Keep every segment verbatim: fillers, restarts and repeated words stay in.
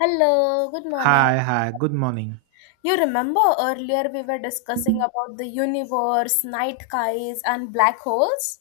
Hello, good morning. Hi, hi, good morning. You remember earlier we were discussing about the universe, night skies, and black holes?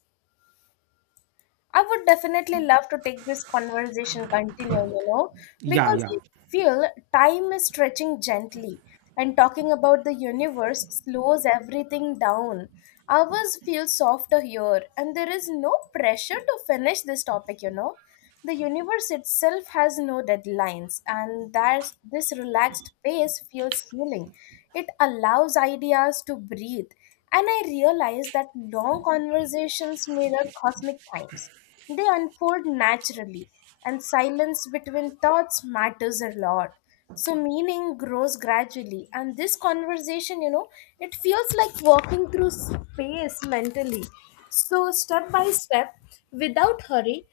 I would definitely love to take this conversation continue, you know, Yeah, because yeah, I feel time is stretching gently and talking about the universe slows everything down. Ours feel softer here and there is no pressure to finish this topic, you know. The universe itself has no deadlines and that's this relaxed pace feels healing. It allows ideas to breathe and I realized that long conversations mirror cosmic times. They unfold naturally, and silence between thoughts matters a lot. So, meaning grows gradually. And this conversation, you know, it feels like walking through space mentally. So, step by step, without hurry,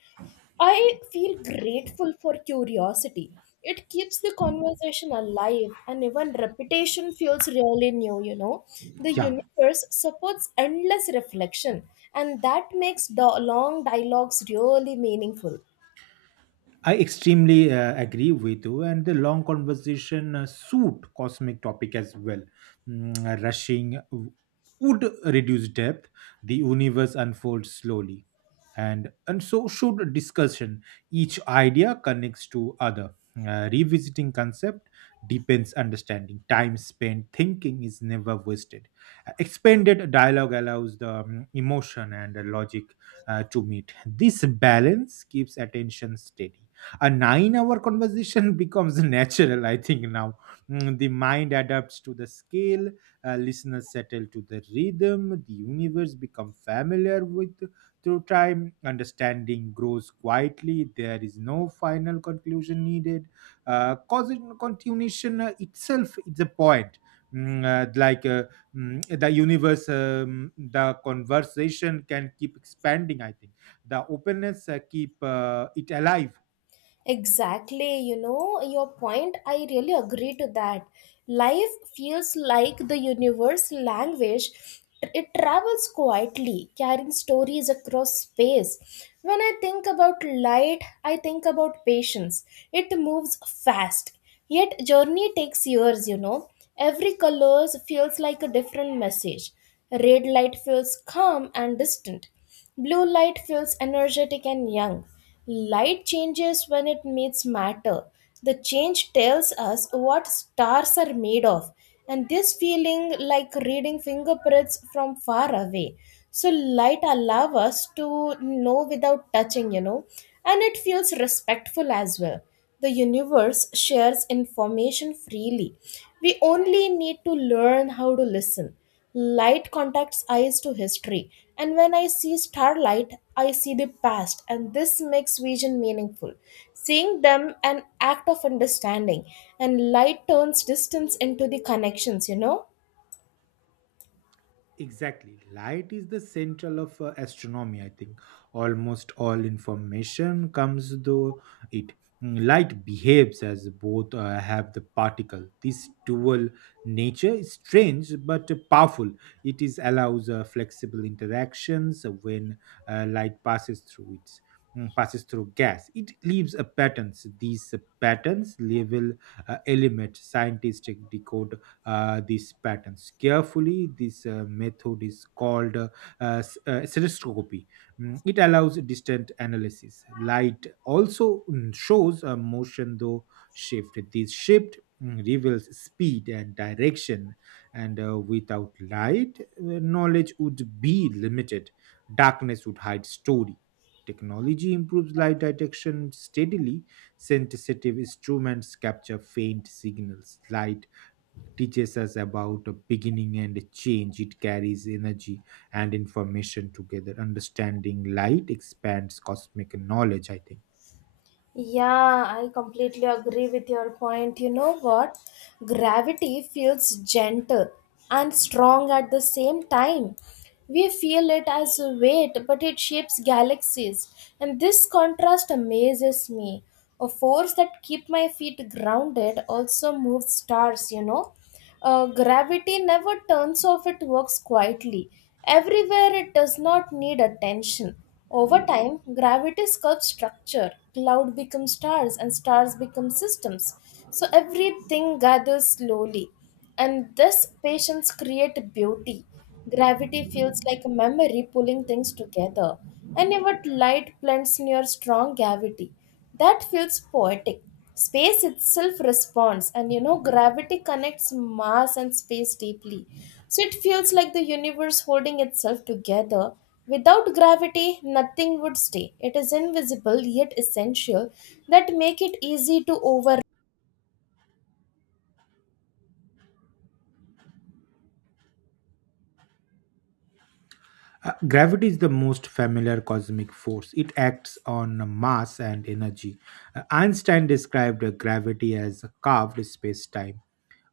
I feel grateful for curiosity. It keeps the conversation alive, and even repetition feels really new, you know. The yeah. universe supports endless reflection, and that makes the long dialogues really meaningful. I extremely uh, agree with you, and the long conversation uh, suit cosmic topic as well. Mm, uh, rushing w- would reduce depth. The universe unfolds slowly, and and so should discussion. Each idea connects to other. Uh, revisiting concept deepens understanding. Time spent thinking is never wasted. Uh, expanded dialogue allows the um, emotion and the logic uh, to meet. This balance keeps attention steady. A nine hour conversation becomes natural, I think now. Mm, the mind adapts to the scale. Uh, listeners settle to the rhythm, the universe become familiar with. Through time understanding grows quietly, there is no final conclusion needed, uh, cause continuation uh, itself is a point. Mm, uh, like uh, mm, the universe um, the conversation can keep expanding, I think. The openness uh, keep uh, it alive. Exactly, you know, your point, I really agree to that. Life feels like the universe language. It travels quietly, carrying stories across space. When I think about light, I think about patience. It moves fast. Yet journey takes years, you know. Every color feels like a different message. Red light feels calm and distant. Blue light feels energetic and young. Light changes when it meets matter. The change tells us what stars are made of, and this feeling like reading fingerprints from far away. So, light allows us to know without touching, you know, and it feels respectful as well. The universe shares information freely. We only need to learn how to listen. Light contacts eyes to history, and when I see starlight, I see the past, and this makes vision meaningful. Seeing them an act of understanding, and light turns distance into the connections, you know? Exactly. Light is the central of uh, astronomy, I think. Almost all information comes through it. Mm, Light behaves as both uh, have the particle. This dual nature is strange but powerful. It is allows uh, flexible interactions when uh, light passes through its mm, passes through gas. It leaves a patterns. These uh, patterns label uh, element scientists decode uh, these patterns carefully. This uh, method is called uh, uh, s- uh, stereoscopy. Mm, It allows distant analysis. Light also mm, shows a motion though shift. This shift mm, reveals speed and direction, and uh, without light, uh, knowledge would be limited. Darkness would hide story. Technology improves light detection steadily. Sensitive instruments capture faint signals. Light teaches us about a beginning and a change. It carries energy and information together. Understanding light expands cosmic knowledge, I think. Yeah, I completely agree with your point. You know what? Gravity feels gentle and strong at the same time. We feel it as a weight, but it shapes galaxies. And this contrast amazes me. A force that keeps my feet grounded also moves stars, you know. Uh, gravity never turns off, it works quietly. Everywhere it does not need attention. Over time, gravity sculpts structure. Cloud becomes stars, and stars become systems. So everything gathers slowly. And this patience creates beauty. Gravity feels like a memory pulling things together. And even light blends near strong gravity. That feels poetic. Space itself responds, and you know, gravity connects mass and space deeply. So it feels like the universe holding itself together. Without gravity, nothing would stay. It is invisible yet essential that make it easy to overlook. Uh, gravity is the most familiar cosmic force. It acts on mass and energy. Uh, Einstein described uh, gravity as a carved space time.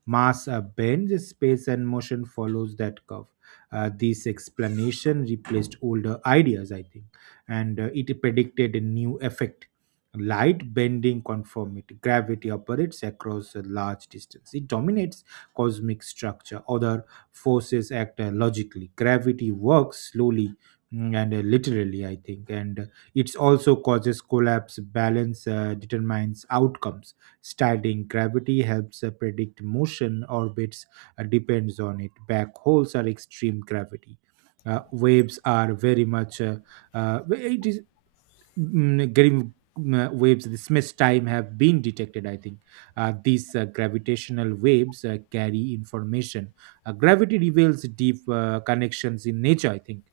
Mass uh, bends, space and motion follows that curve. Uh, this explanation replaced older ideas, I think, and uh, it predicted a new effect. Light bending conformity. Gravity operates across a large distance. It dominates cosmic structure. Other forces act uh, logically. Gravity works slowly, mm, and uh, literally, I think, and uh, it also causes collapse. Balance uh, determines outcomes. Studying gravity helps uh, predict motion. Orbits uh, depends on it. Back holes are extreme gravity. Uh, waves are very much uh, uh, it is mm, grim mm, uh, Waves the smith time have been detected, I think. Uh, these uh, gravitational waves uh, carry information. Uh, gravity reveals deep uh, connections in nature, I think.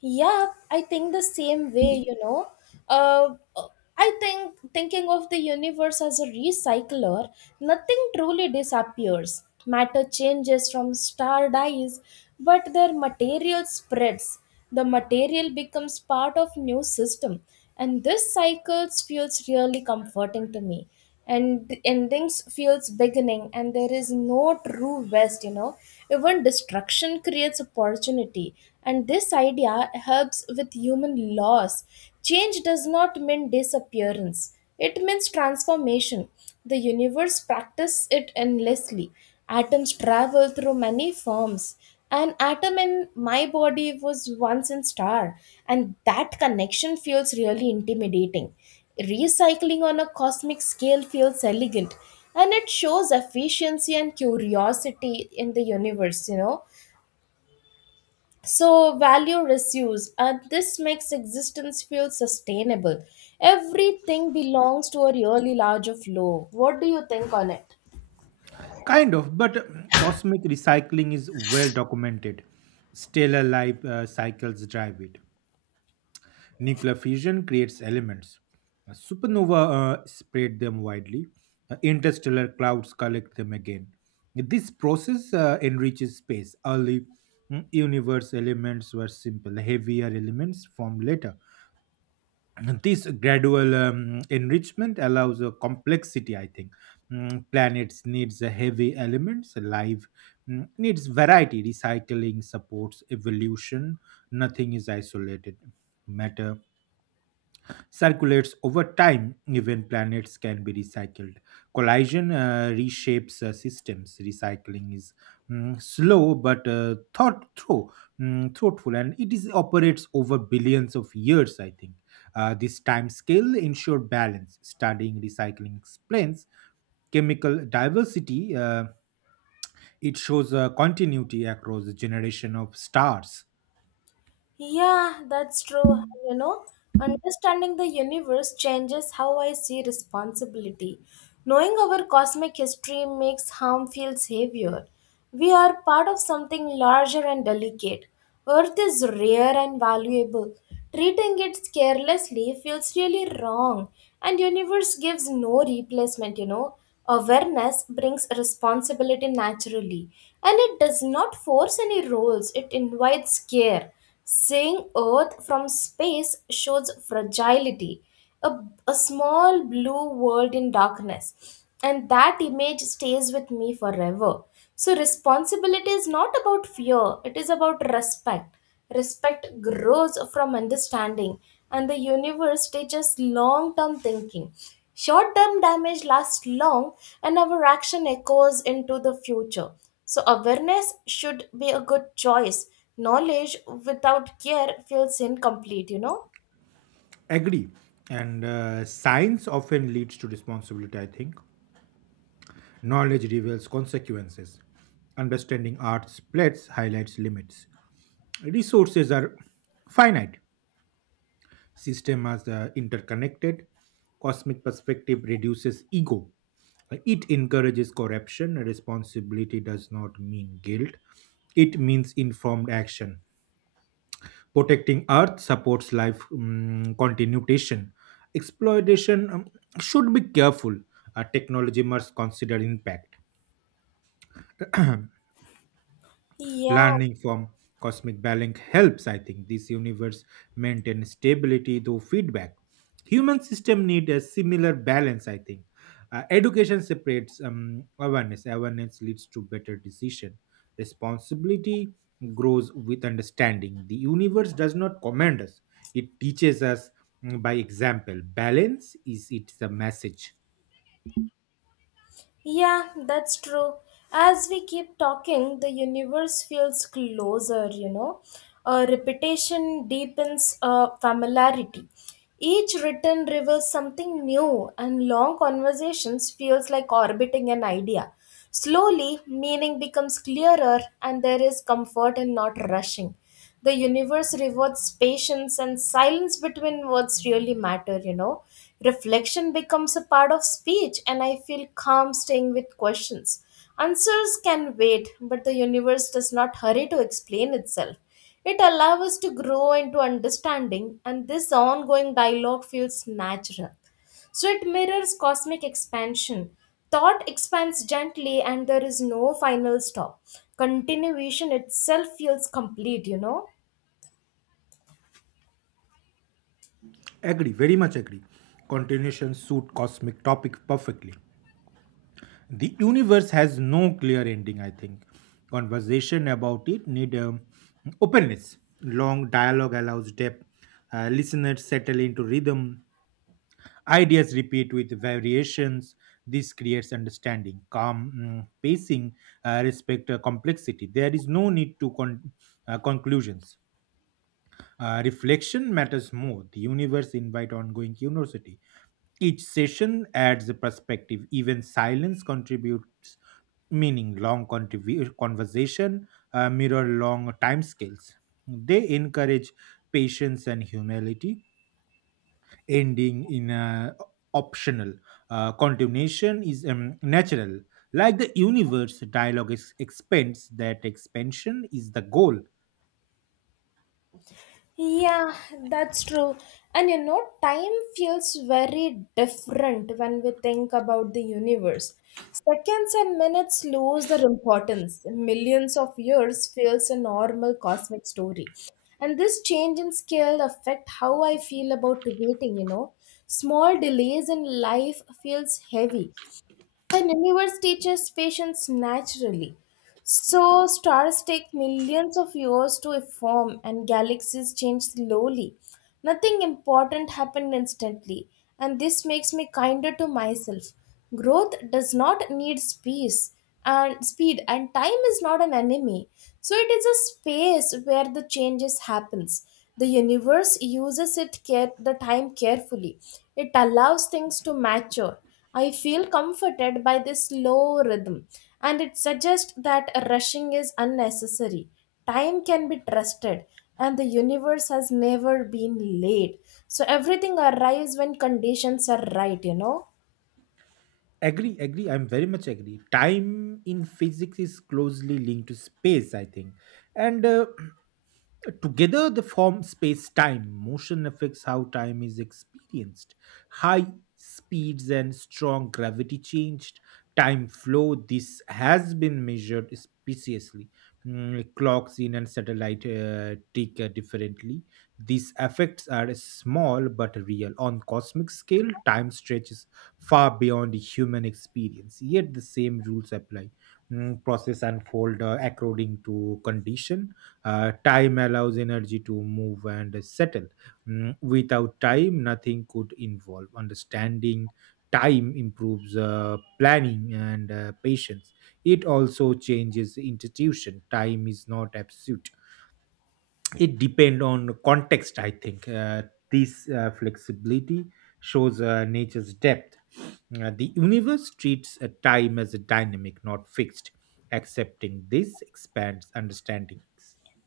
Yeah, I think the same way, you know. Uh, I think thinking of the universe as a recycler, nothing truly disappears. Matter changes from star dies, but their material spreads. The material becomes part of new system, and this cycle feels really comforting to me and the endings feels beginning and there is no true rest you know even destruction creates opportunity and this idea helps with human loss change does not mean disappearance, it means transformation. The universe practices it endlessly. Atoms travel through many forms. An atom in my body was once in star, and that connection feels really intimidating. Recycling on a cosmic scale feels elegant and it shows efficiency and curiosity in the universe, you know. So, value reduces, and this makes existence feel sustainable. Everything belongs to a really large of flow. What do you think on it? Kind of, but um, cosmic recycling is well documented. Stellar life uh, cycles drive it. Nuclear fission creates elements. A supernova uh, spread them widely. Uh, Interstellar clouds collect them again. This process uh, enriches space. Early mm, universe elements were simple. Heavier elements formed later. This gradual um, enrichment allows a complexity, I think. Mm, planets needs a heavy elements. Life mm, needs variety. Recycling supports evolution. Nothing is isolated. Matter circulates over time. Even planets can be recycled. Collision uh, reshapes uh, systems. Recycling is mm, slow but uh, thought through mm, thoughtful, and it is operates over billions of years, I think. Uh, this time scale ensure balance. Studying recycling explains chemical diversity. Uh, it shows uh, continuity across the generation of stars. Yeah, that's true. You know, understanding the universe changes how I see responsibility. Knowing our cosmic history makes harm feel heavier. We are part of something larger and delicate. Earth is rare and valuable. Treating it carelessly feels really wrong and universe gives no replacement you know awareness brings responsibility naturally, and it does not force any roles, it invites care. Seeing earth from space shows fragility, a, a small blue world in darkness, and that image stays with me forever. So responsibility is not about fear, it is about respect. Respect grows from understanding, and the universe teaches long term thinking. Short term damage lasts long, and our action echoes into the future. So, awareness should be a good choice. Knowledge without care feels incomplete, you know? Agree, and uh, science often leads to responsibility, I think. Knowledge reveals consequences. Understanding art splits, highlights limits. Resources are finite. Systems are uh, interconnected. Cosmic perspective reduces ego. It encourages corruption. Responsibility does not mean guilt. It means informed action. Protecting Earth supports life um, continuation. Exploitation um, should be careful. Uh, technology must consider impact. Yeah, Learning from cosmic balance helps, I think. This universe maintain stability through feedback. Human system need a similar balance, I think. Uh, education separates um, awareness. Awareness leads to better decision. Responsibility grows with understanding. The universe does not command us; it teaches us mm, by example. Balance is its the message. Yeah, that's true. As we keep talking, the universe feels closer, you know. Uh, repetition deepens uh, familiarity. Each written reveals something new, and long conversations feels like orbiting an idea. Slowly, meaning becomes clearer, and there is comfort in not rushing. The universe rewards patience and silence between words really matter you know reflection becomes a part of speech, and I feel calm staying with questions. Answers can wait, but the universe does not hurry to explain itself. It allows us to grow into understanding, and this ongoing dialogue feels natural, so it mirrors cosmic expansion. Thought expands gently, and there is no final stop. Continuation itself feels complete, you know? Agree, very much agree. Continuation suit cosmic topic perfectly. The universe has no clear ending, I think. Conversation about it need um, openness. Long dialogue allows depth. Uh, listeners settle into rhythm. Ideas repeat with variations. This creates understanding, calm mm, pacing, uh, respect uh, complexity. There is no need to con- uh, conclusions. Uh, reflection matters more. The universe invite ongoing curiosity. Each session adds a perspective. Even silence contributes meaning. Long contribu- conversation uh, mirror long time scales. They encourage patience and humility. Ending in a optional uh, continuation is um, natural. Like the universe, dialogue is, expands. That expansion is the goal. Yeah, that's true. And you know, time feels very different when we think about the universe. Seconds and minutes lose their importance. Millions of years feels a normal cosmic story. And this change in scale affect how I feel about waiting, you know. Small delays in life feels heavy. The universe teaches patience naturally. So stars take millions of years to form and galaxies change slowly. Nothing important happened instantly, and this makes me kinder to myself. Growth does not need speed, and speed and time is not an enemy, so it is a space where the changes happens. The universe uses it care the time carefully, it allows things to mature. I feel comforted by this slow rhythm, and it suggests that rushing is unnecessary. Time can be trusted, and the universe has never been late, so everything arrives when conditions are right you know Agree, agree. I'm very much agree. Time in physics is closely linked to space, I think. And uh, together, they form space time. Motion affects how time is experienced. High speeds and strong gravity changed time flow. This has been measured precisely. Mm, Clocks in and satellite uh, tick uh, differently. These effects are small but real. On cosmic scale, time stretches far beyond the human experience. Yet the same rules apply. Mm, process unfold uh, according to condition. Uh, time allows energy to move and settle. Mm, without time nothing could involve understanding. Time improves uh, planning and uh, patience. It also changes institution. Time is not absolute, it depends on context, I think. Uh, this uh, flexibility shows uh, nature's depth. Uh, the universe treats a time as a dynamic not fixed. Accepting this expands understandings.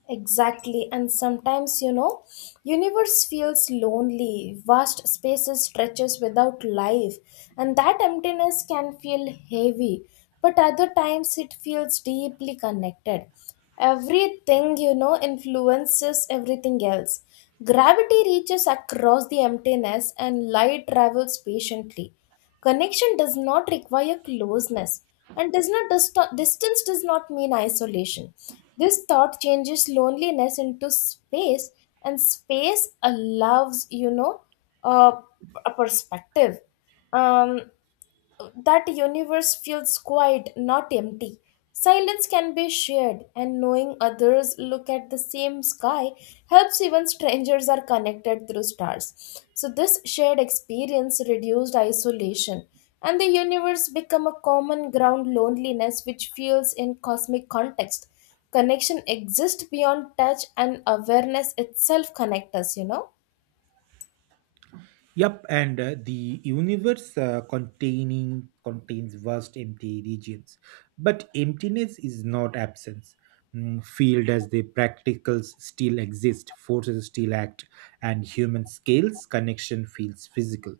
Exactly, and sometimes you know, universe feels lonely. Vast spaces stretches without life, and that emptiness can feel heavy. But other times it feels deeply connected. Everything you know influences everything else. Gravity reaches across the emptiness, and light travels patiently. Connection does not require closeness, and does not dist- distance does not mean isolation. This thought changes loneliness into space, and space allows you know a a perspective. Um, that universe feels quiet, not empty. Silence can be shared, and knowing others look at the same sky helps. Even strangers are connected through stars. So, this shared experience reduced isolation, and the universe become a common ground loneliness which feels in cosmic context. Connection exists beyond touch, and awareness itself connects us, you know. Yep, and uh, the universe uh, containing contains vast empty regions, but emptiness is not absence. Mm, field as the practicals still exist, forces still act, and human scales connection feels physical.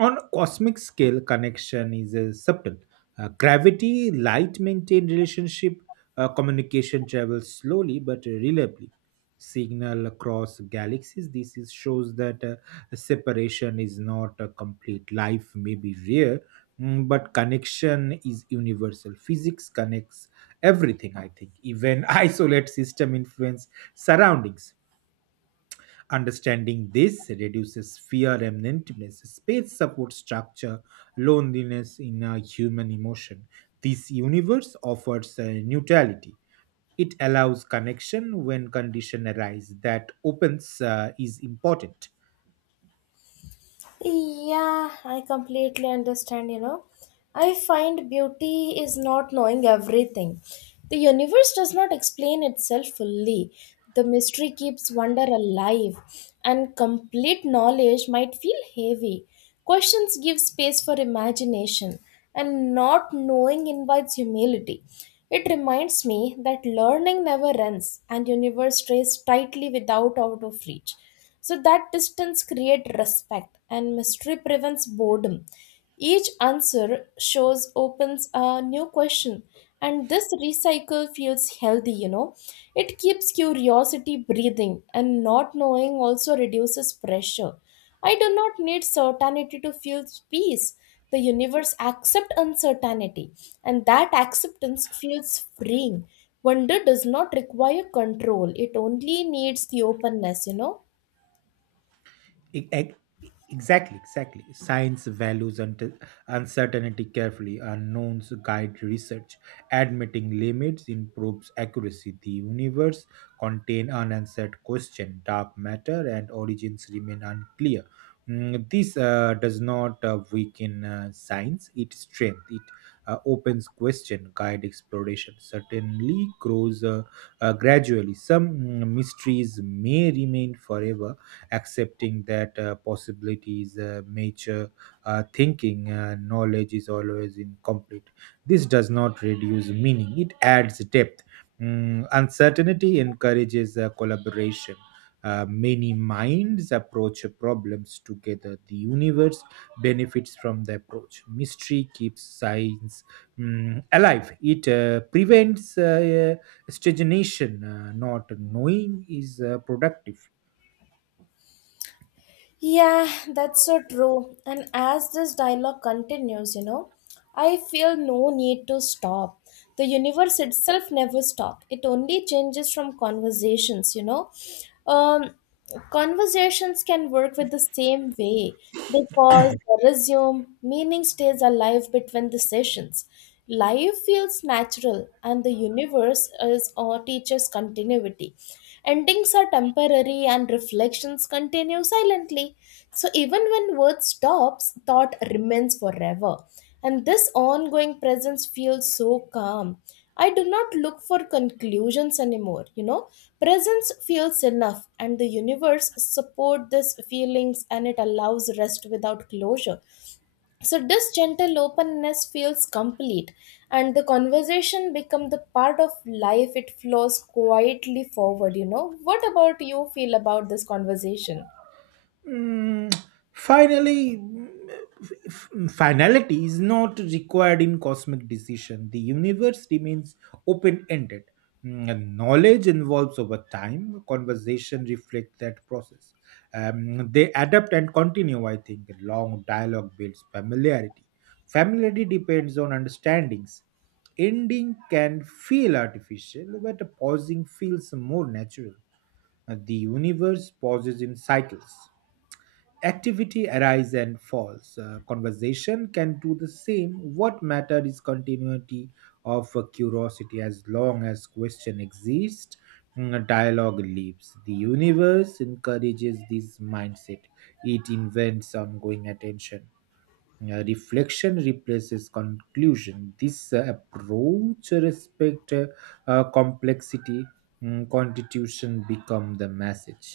On cosmic scale, connection is uh, subtle. Uh, gravity, light maintain relationship, uh, communication travels slowly but reliably. Signal across galaxies. This is, shows that uh, separation is not a complete. Life may be rare, mm, but connection is universal. Physics connects everything, I think. Even isolate system influence surroundings. Understanding this reduces fear and emptiness. Space supports structure, loneliness in a human emotion. This universe offers a neutrality. It allows connection when condition arise. That opens uh, is important. Yeah, I completely understand, you know. I find beauty is not knowing everything. The universe does not explain itself fully. The mystery keeps wonder alive, and complete knowledge might feel heavy. Questions give space for imagination, and not knowing invites humility. It reminds me that learning never ends, and universe stays tightly without out of reach. So that distance creates respect and mystery prevents boredom. Each answer shows opens a new question, and this recycle feels healthy, you know. It keeps curiosity breathing, and not knowing also reduces pressure. I do not need certainty to feel peace. The universe accepts uncertainty, and that acceptance feels freeing. Wonder does not require control, it only needs the openness, you know. E- e- Exactly, exactly. Science values unt- uncertainty carefully. Unknowns guide research. Admitting limits improves accuracy. The universe contain unanswered question. Dark matter and origins remain unclear. Mm, this uh, does not uh, weaken uh, science. It strength. It uh, opens question. Guide exploration. Certainly grows uh, uh, gradually. Some mm, mysteries may remain forever. Accepting that uh, possibilities uh, mature uh, thinking uh, knowledge is always incomplete. This does not reduce meaning, it adds depth. Mm, uncertainty encourages uh, collaboration. Uh, many minds approach problems together. The universe benefits from the approach. Mystery keeps science mm, alive. It uh, prevents uh, stagnation. Uh, not knowing is uh, productive. Yeah, that's so true. And as this dialogue continues, you know, I feel no need to stop. The universe itself never stops. It only changes from conversations, you know. Um, Conversations can work with the same way. They pause, they resume, meaning stays alive between the sessions. Life feels natural, and the universe is or teaches continuity. Endings are temporary and reflections continue silently. So even when words stops, thought remains forever. And this ongoing presence feels so calm. I do not look for conclusions anymore, you know. Presence feels enough, and the universe support these feelings, and it allows rest without closure, so this gentle openness feels complete, and the conversation become the part of life. It flows quietly forward. You know what about you feel about this conversation? Mm, finally, mm, f- finality is not required in cosmic decision. The universe remains open ended. Knowledge evolves over time. Conversation reflect that process. Um, they adapt and continue. I think long dialogue builds familiarity. Familiarity depends on understandings. Ending can feel artificial, but pausing feels more natural. Uh, The universe pauses in cycles. Activity arises and falls. Uh, conversation can do the same. What matter is continuity of uh, curiosity. As long as question exists, mm, dialogue lives. The universe encourages this mindset. It invents ongoing attention. Uh, reflection replaces conclusion. This uh, approach respect uh, uh, complexity. Mm, constitution become the message.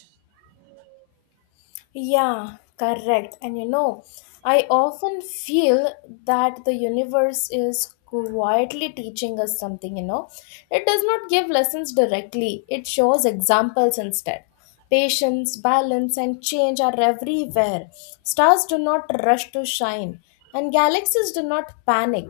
Yeah, correct. And you know, I often feel that the universe is quietly teaching us something, you know. It does not give lessons directly, it shows examples instead. Patience, balance, and change are everywhere. Stars do not rush to shine, and galaxies do not panic.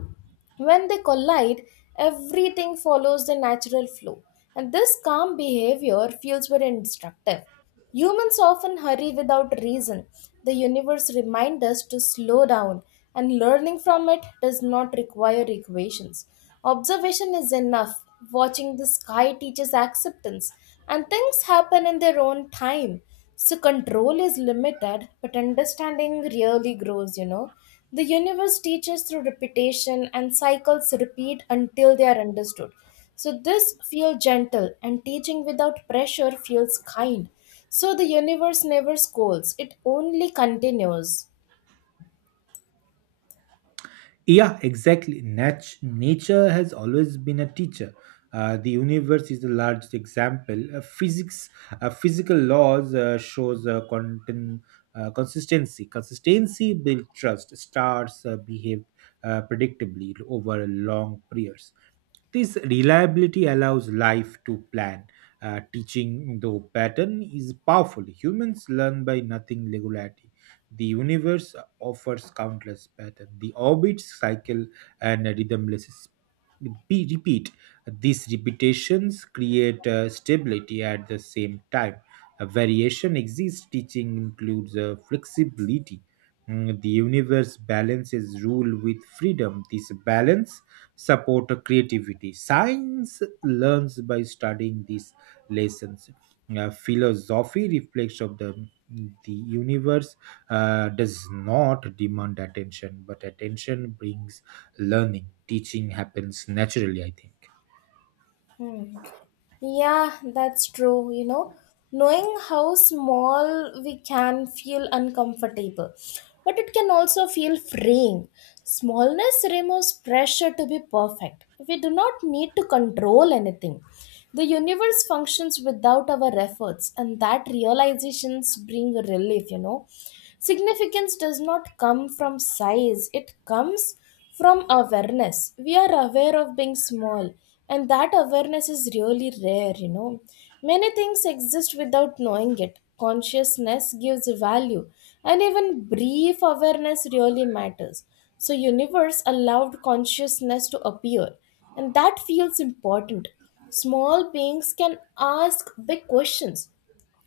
When they collide, everything follows the natural flow. And this calm behavior feels very instructive. Humans often hurry without reason. The universe reminds us to slow down, and learning from it does not require equations. Observation is enough. Watching the sky teaches acceptance, and things happen in their own time. So, control is limited, but understanding really grows, you know. The universe teaches through repetition, and cycles repeat until they are understood. So, this feels gentle, and teaching without pressure feels kind. So the universe never scolds, it only continues. Yeah, exactly. Nat- nature has always been a teacher. Uh, the universe is the largest example. Uh, physics, uh, physical laws uh, shows uh, content, uh, consistency. Consistency builds trust. Stars uh, behave uh, predictably over long periods. This reliability allows life to plan. Uh, teaching, though pattern, is powerful. Humans learn by nothing regularity. The universe offers countless patterns. The orbit cycle and rhythmless sp- repeat. repeat. These repetitions create uh, stability at the same time. A variation exists. Teaching includes uh, flexibility. Mm, The universe balances rule with freedom. This balance support creativity. Science learns by studying these lessons. Uh, philosophy reflects of the the universe uh, does not demand attention, but attention brings learning. Teaching happens naturally, I think. Hmm. Yeah, that's true, you know. Knowing how small we can feel uncomfortable, but it can also feel freeing. Smallness removes pressure to be perfect. We do not need to control anything. The universe functions without our efforts, and that realizations bring relief, you know. Significance does not come from size, it comes from awareness. We are aware of being small, and that awareness is really rare, you know. Many things exist without knowing it. Consciousness gives value, and even brief awareness really matters. So, universe allowed consciousness to appear, and that feels important. Small beings can ask big questions.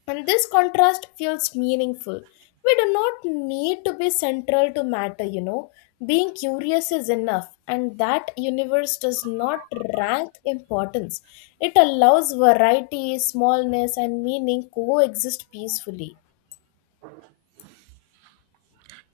And this contrast feels meaningful. We do not need to be central to matter, you know. Being curious is enough, and that universe does not rank importance. It allows variety, smallness, and meaning coexist peacefully.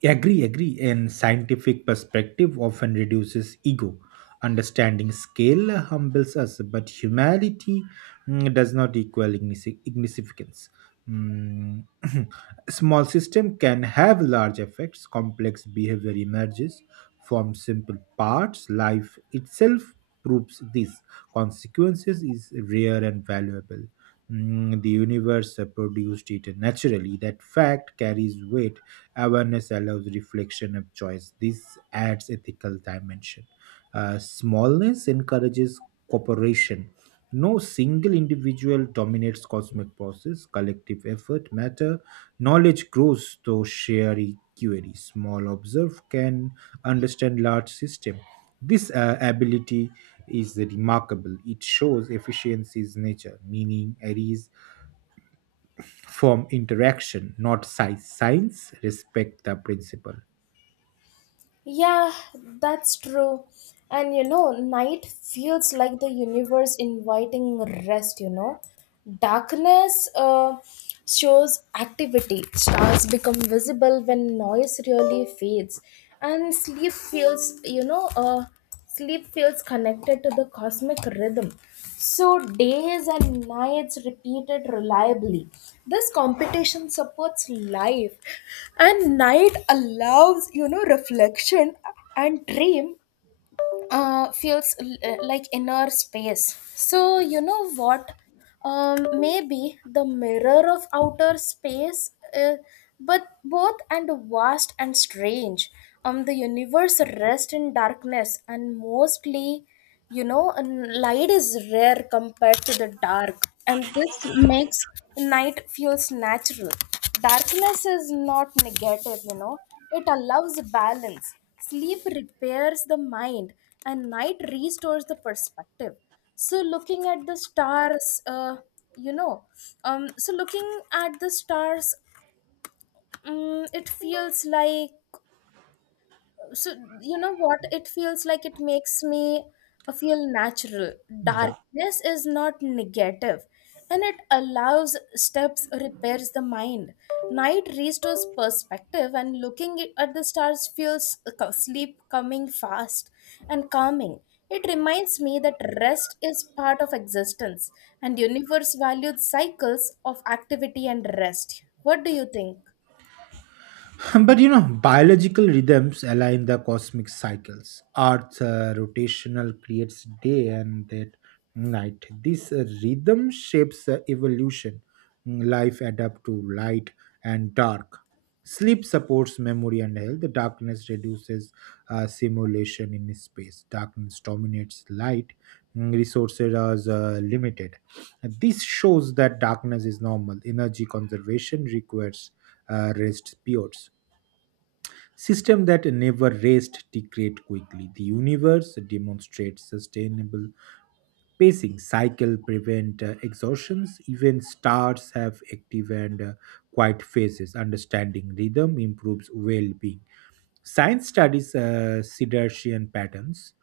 Agree, agree. And scientific perspective often reduces ego. Understanding scale humbles us, but humanity mm, does not equal ignis- ignificance. Mm, small system can have large effects. Complex behavior emerges from simple parts. Life itself proves this. Consequences is rare and valuable. Mm, the universe uh, produced it naturally. That fact carries weight. Awareness allows reflection of choice. This adds ethical dimension. Uh, smallness encourages cooperation. No single individual dominates cosmic process. Collective effort matter. Knowledge grows through sharing query. Small observe can understand large system. This uh, ability is remarkable. It shows efficiency's nature, meaning arise from interaction, not size. Science respect the principle. Yeah, that's true. And you know, night feels like the universe inviting rest, you know. Darkness uh, shows activity. Stars become visible when noise really fades. And sleep feels, you know, uh, sleep feels connected to the cosmic rhythm. So, days and nights repeated reliably. This competition supports life, and night allows, you know, reflection and dream uh, feels l- uh, like inner space. So, you know what? Um, maybe the mirror of outer space, uh, but both and vast and strange. Um, the universe rests in darkness, and mostly, you know, n- light is rare compared to the dark, and this makes night feels natural. Darkness is not negative, you know, it allows balance. Sleep repairs the mind and night restores the perspective. So, looking at the stars, uh, you know, um, so looking at the stars, um, it feels like, so, you know what, it feels like it makes me uh, feel natural. Yeah. Darkness is not negative, and it allows steps repairs the mind, night restores perspective, and looking at the stars feels uh, co- sleep coming fast and calming. It reminds me that rest is part of existence, and universe valued cycles of activity and rest. What do you think? But you know, biological rhythms align the cosmic cycles. Earth's uh, rotational creates day and that night. This uh, rhythm shapes uh, evolution. Mm, Life adapts to light and dark. Sleep supports memory and health. The darkness reduces uh, simulation in space. Darkness dominates light. Mm, Resources are uh, limited. This shows that darkness is normal. Energy conservation requires uh, rest periods. System that never rest degrade quickly. The universe demonstrates sustainable pacing. Cycle prevent uh, exhaustions. Even stars have active and uh, quiet phases. Understanding rhythm improves well-being. Science studies uh, siddhartian patterns.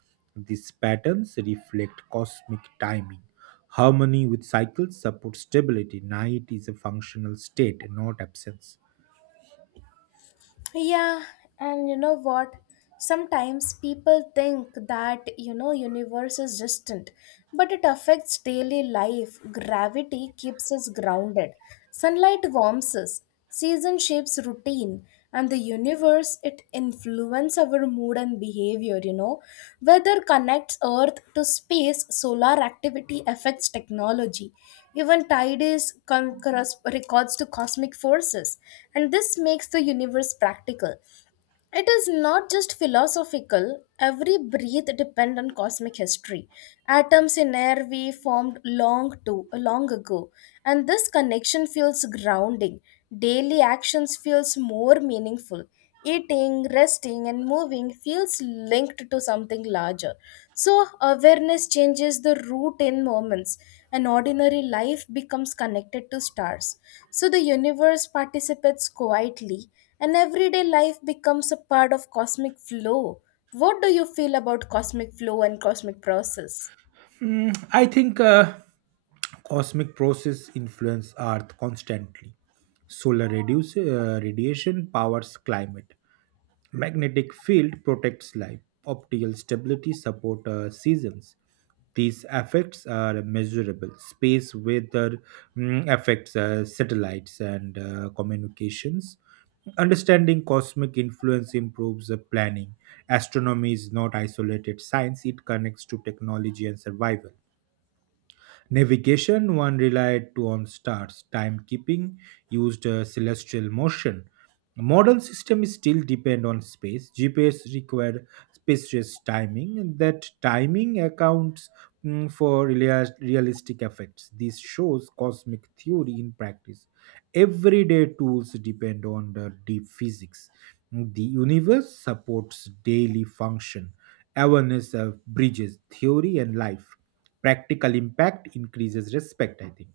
These patterns reflect cosmic timing. Harmony with cycles supports stability. Night is a functional state, not absence. Yeah, and you know what? Sometimes people think that, you know, universe is distant, but it affects daily life. Gravity keeps us grounded. Sunlight warms us. Season shapes routine, and the universe universe, it influences our mood and behavior, you know. Weather connects Earth to space, solar activity affects technology. Even tide is con- corres- records to cosmic forces. And this makes the universe practical. It is not just philosophical. Every breath depends on cosmic history. Atoms in air we formed long to long ago, and this connection feels grounding. Daily actions feels more meaningful. Eating, resting, and moving feels linked to something larger. So awareness changes the route in moments. An ordinary life becomes connected to stars. So the universe participates quietly and everyday life becomes a part of cosmic flow. What do you feel about cosmic flow and cosmic process? Mm, I think uh, cosmic processes influence Earth constantly. Solar reduce, uh, radiation powers climate. Magnetic field protects life. Optical stability support uh, seasons. These effects are measurable. Space weather, mm, affects uh, satellites and uh, communications. Understanding cosmic influence improves uh, planning. Astronomy is not isolated science, it connects to technology and survival. Navigation, one relied to on stars. Timekeeping used uh, celestial motion. Modern systems still depend on space. G P S required spacious timing, and that timing accounts, mm, for relia- realistic effects. This shows cosmic theory in practice. Everyday tools depend on the deep physics. The universe supports daily function. Awareness of bridges theory and life. Practical impact increases respect, I think.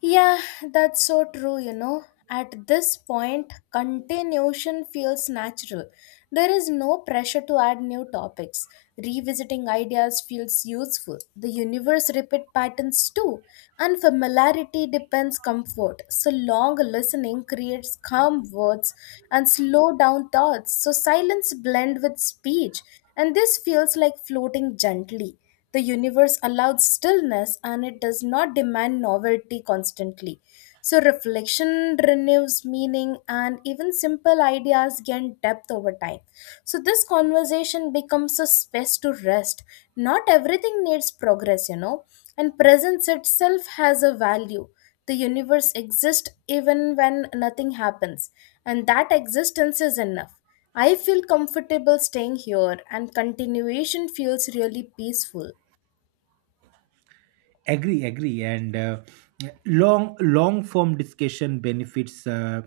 Yeah, that's so true, you know. At this point, continuation feels natural. There is no pressure to add new topics. Revisiting ideas feels useful. The universe repeat patterns too. And familiarity depends comfort. So long listening creates calm words and slow down thoughts. So silence blend with speech. And this feels like floating gently. The universe allows stillness and it does not demand novelty constantly. So, reflection renews meaning, and even simple ideas gain depth over time. So, this conversation becomes a space to rest. Not everything needs progress, you know, and presence itself has a value. The universe exists even when nothing happens, and that existence is enough. I feel comfortable staying here, and continuation feels really peaceful. Agree agree and uh, long long form discussion benefits uh,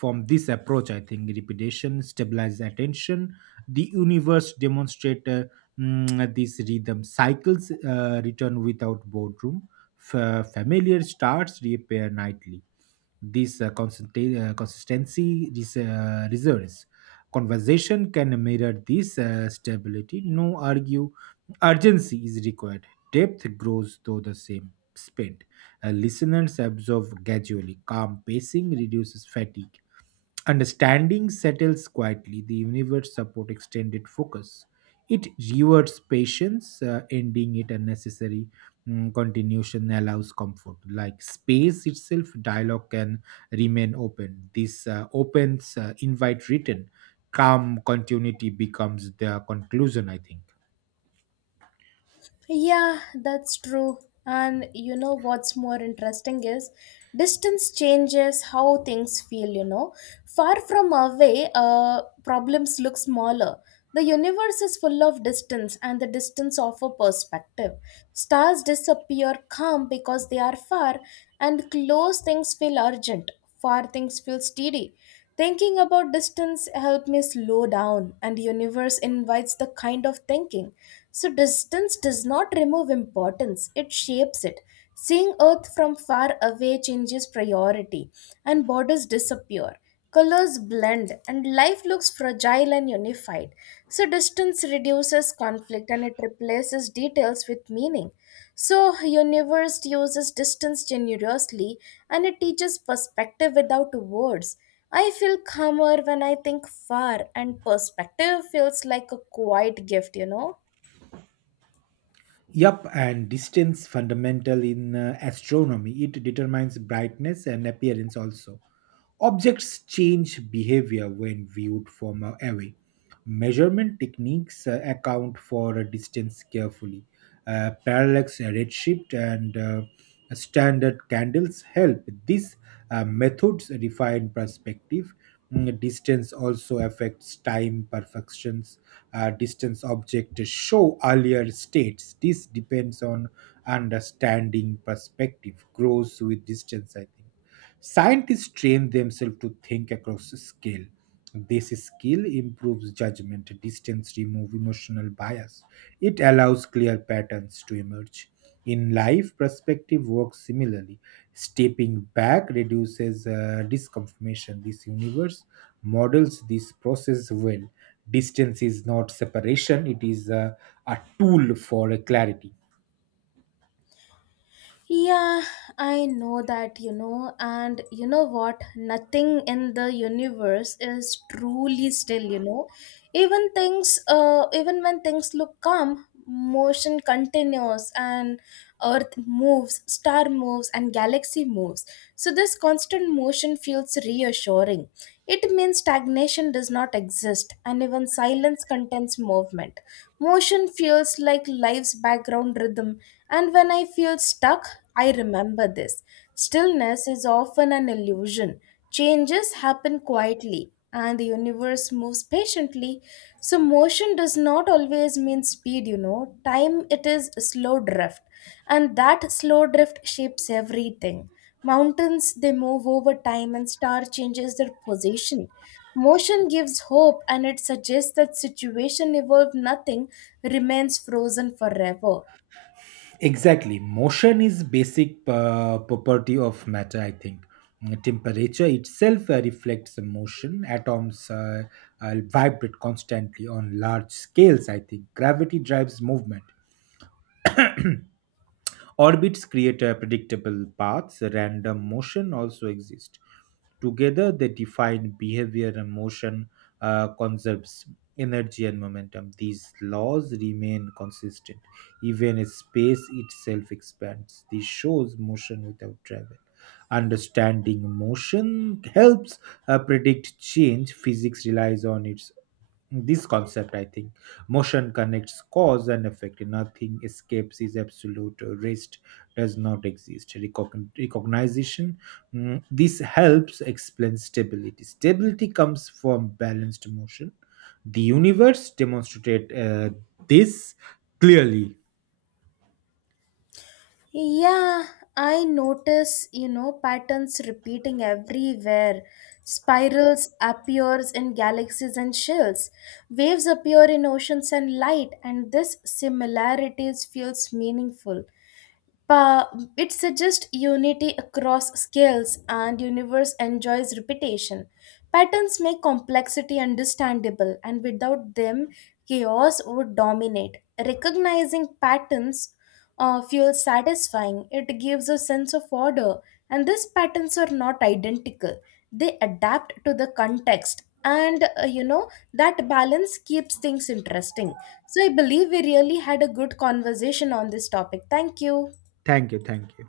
from this approach, I think. Repetition stabilizes attention. The universe demonstrate uh, mm, these rhythm cycles uh, return without boredom. F- familiar starts reappear nightly. This uh, consista- uh, consistency, this uh, reserves. Conversation can mirror this uh, stability. No argue urgency is required. Depth grows though the same spent. Uh, listeners absorb gradually. Calm pacing reduces fatigue. Understanding settles quietly. The universe support extended focus. It rewards patience, uh, ending it unnecessary. Mm, continuation allows comfort. Like space itself, dialogue can remain open. This uh, opens uh, invite written. Calm continuity becomes the conclusion, I think. Yeah, that's true. And you know what's more interesting is distance changes how things feel, you know. Far from away, uh, problems look smaller. The universe is full of distance, and the distance offer perspective. Stars disappear calm because they are far, and close things feel urgent, far things feel steady. Thinking about distance helps me slow down, and universe invites the kind of thinking. So distance does not remove importance; it shapes it. Seeing Earth from far away changes priority, and borders disappear. Colors blend, and life looks fragile and unified. So distance reduces conflict, and it replaces details with meaning. So, universe uses distance generously and it teaches perspective without words. I feel calmer when I think far, and perspective feels like a quiet gift, you know. Yup, and distance fundamental in uh, astronomy. It determines brightness and appearance also. Objects change behavior when viewed from uh, away. Measurement techniques uh, account for uh, distance carefully. Uh, parallax, uh, redshift, and uh, standard candles help. These uh, methods refine perspective. Mm, distance also affects time perfections. Uh, distance objects show earlier states. This depends on understanding. Perspective grows with distance, I think. Scientists train themselves to think across scale. This skill improves judgment, distance, removes emotional bias. It allows clear patterns to emerge. In life, perspective works similarly. Stepping back reduces uh, disconfirmation. This universe models this process well. Distance is not separation, it is uh, a tool for clarity. Yeah, I know that, you know, and you know what? Nothing in the universe is truly still, you know. Even things, uh, even when things look calm, motion continues and earth moves, star moves, and galaxy moves. So this constant motion feels reassuring. It means stagnation does not exist, and even silence contains movement. Motion feels like life's background rhythm, and when I feel stuck, I remember this. Stillness is often an illusion. Changes happen quietly, and the universe moves patiently. So, motion does not always mean speed, you know. Time, it is slow drift, and that slow drift shapes everything. Mountains, they move over time and star changes their position. Motion gives hope and it suggests that situation evolved nothing remains frozen forever. Exactly. Motion is basic uh, property of matter, I think. Mm, Temperature itself uh, reflects the motion. Atoms uh, uh, vibrate constantly on large scales, I think. Gravity drives movement. Orbits create a predictable paths, random motion also exists. Together, they define behavior and motion uh, conserves energy and momentum. These laws remain consistent even as space itself expands. This shows motion without travel. Understanding motion helps uh, predict change. Physics relies on its this concept, I think. Motion connects cause and effect. Nothing escapes, is absolute rest does not exist. Recogn- recognition, mm, this helps explain stability. Stability comes from balanced motion. The universe demonstrate uh, this clearly. Yeah, I notice, you know, patterns repeating everywhere. Spirals appears in galaxies and shells. Waves appear in oceans and light, and this similarities feels meaningful. But it suggests unity across scales, and universe enjoys repetition. Patterns make complexity understandable, and without them, chaos would dominate. Recognizing patterns uh, feels satisfying. It gives a sense of order, and these patterns are not identical. They adapt to the context, and uh, you know that balance keeps things interesting. So I believe we really had a good conversation on this topic. Thank you. Thank you thank you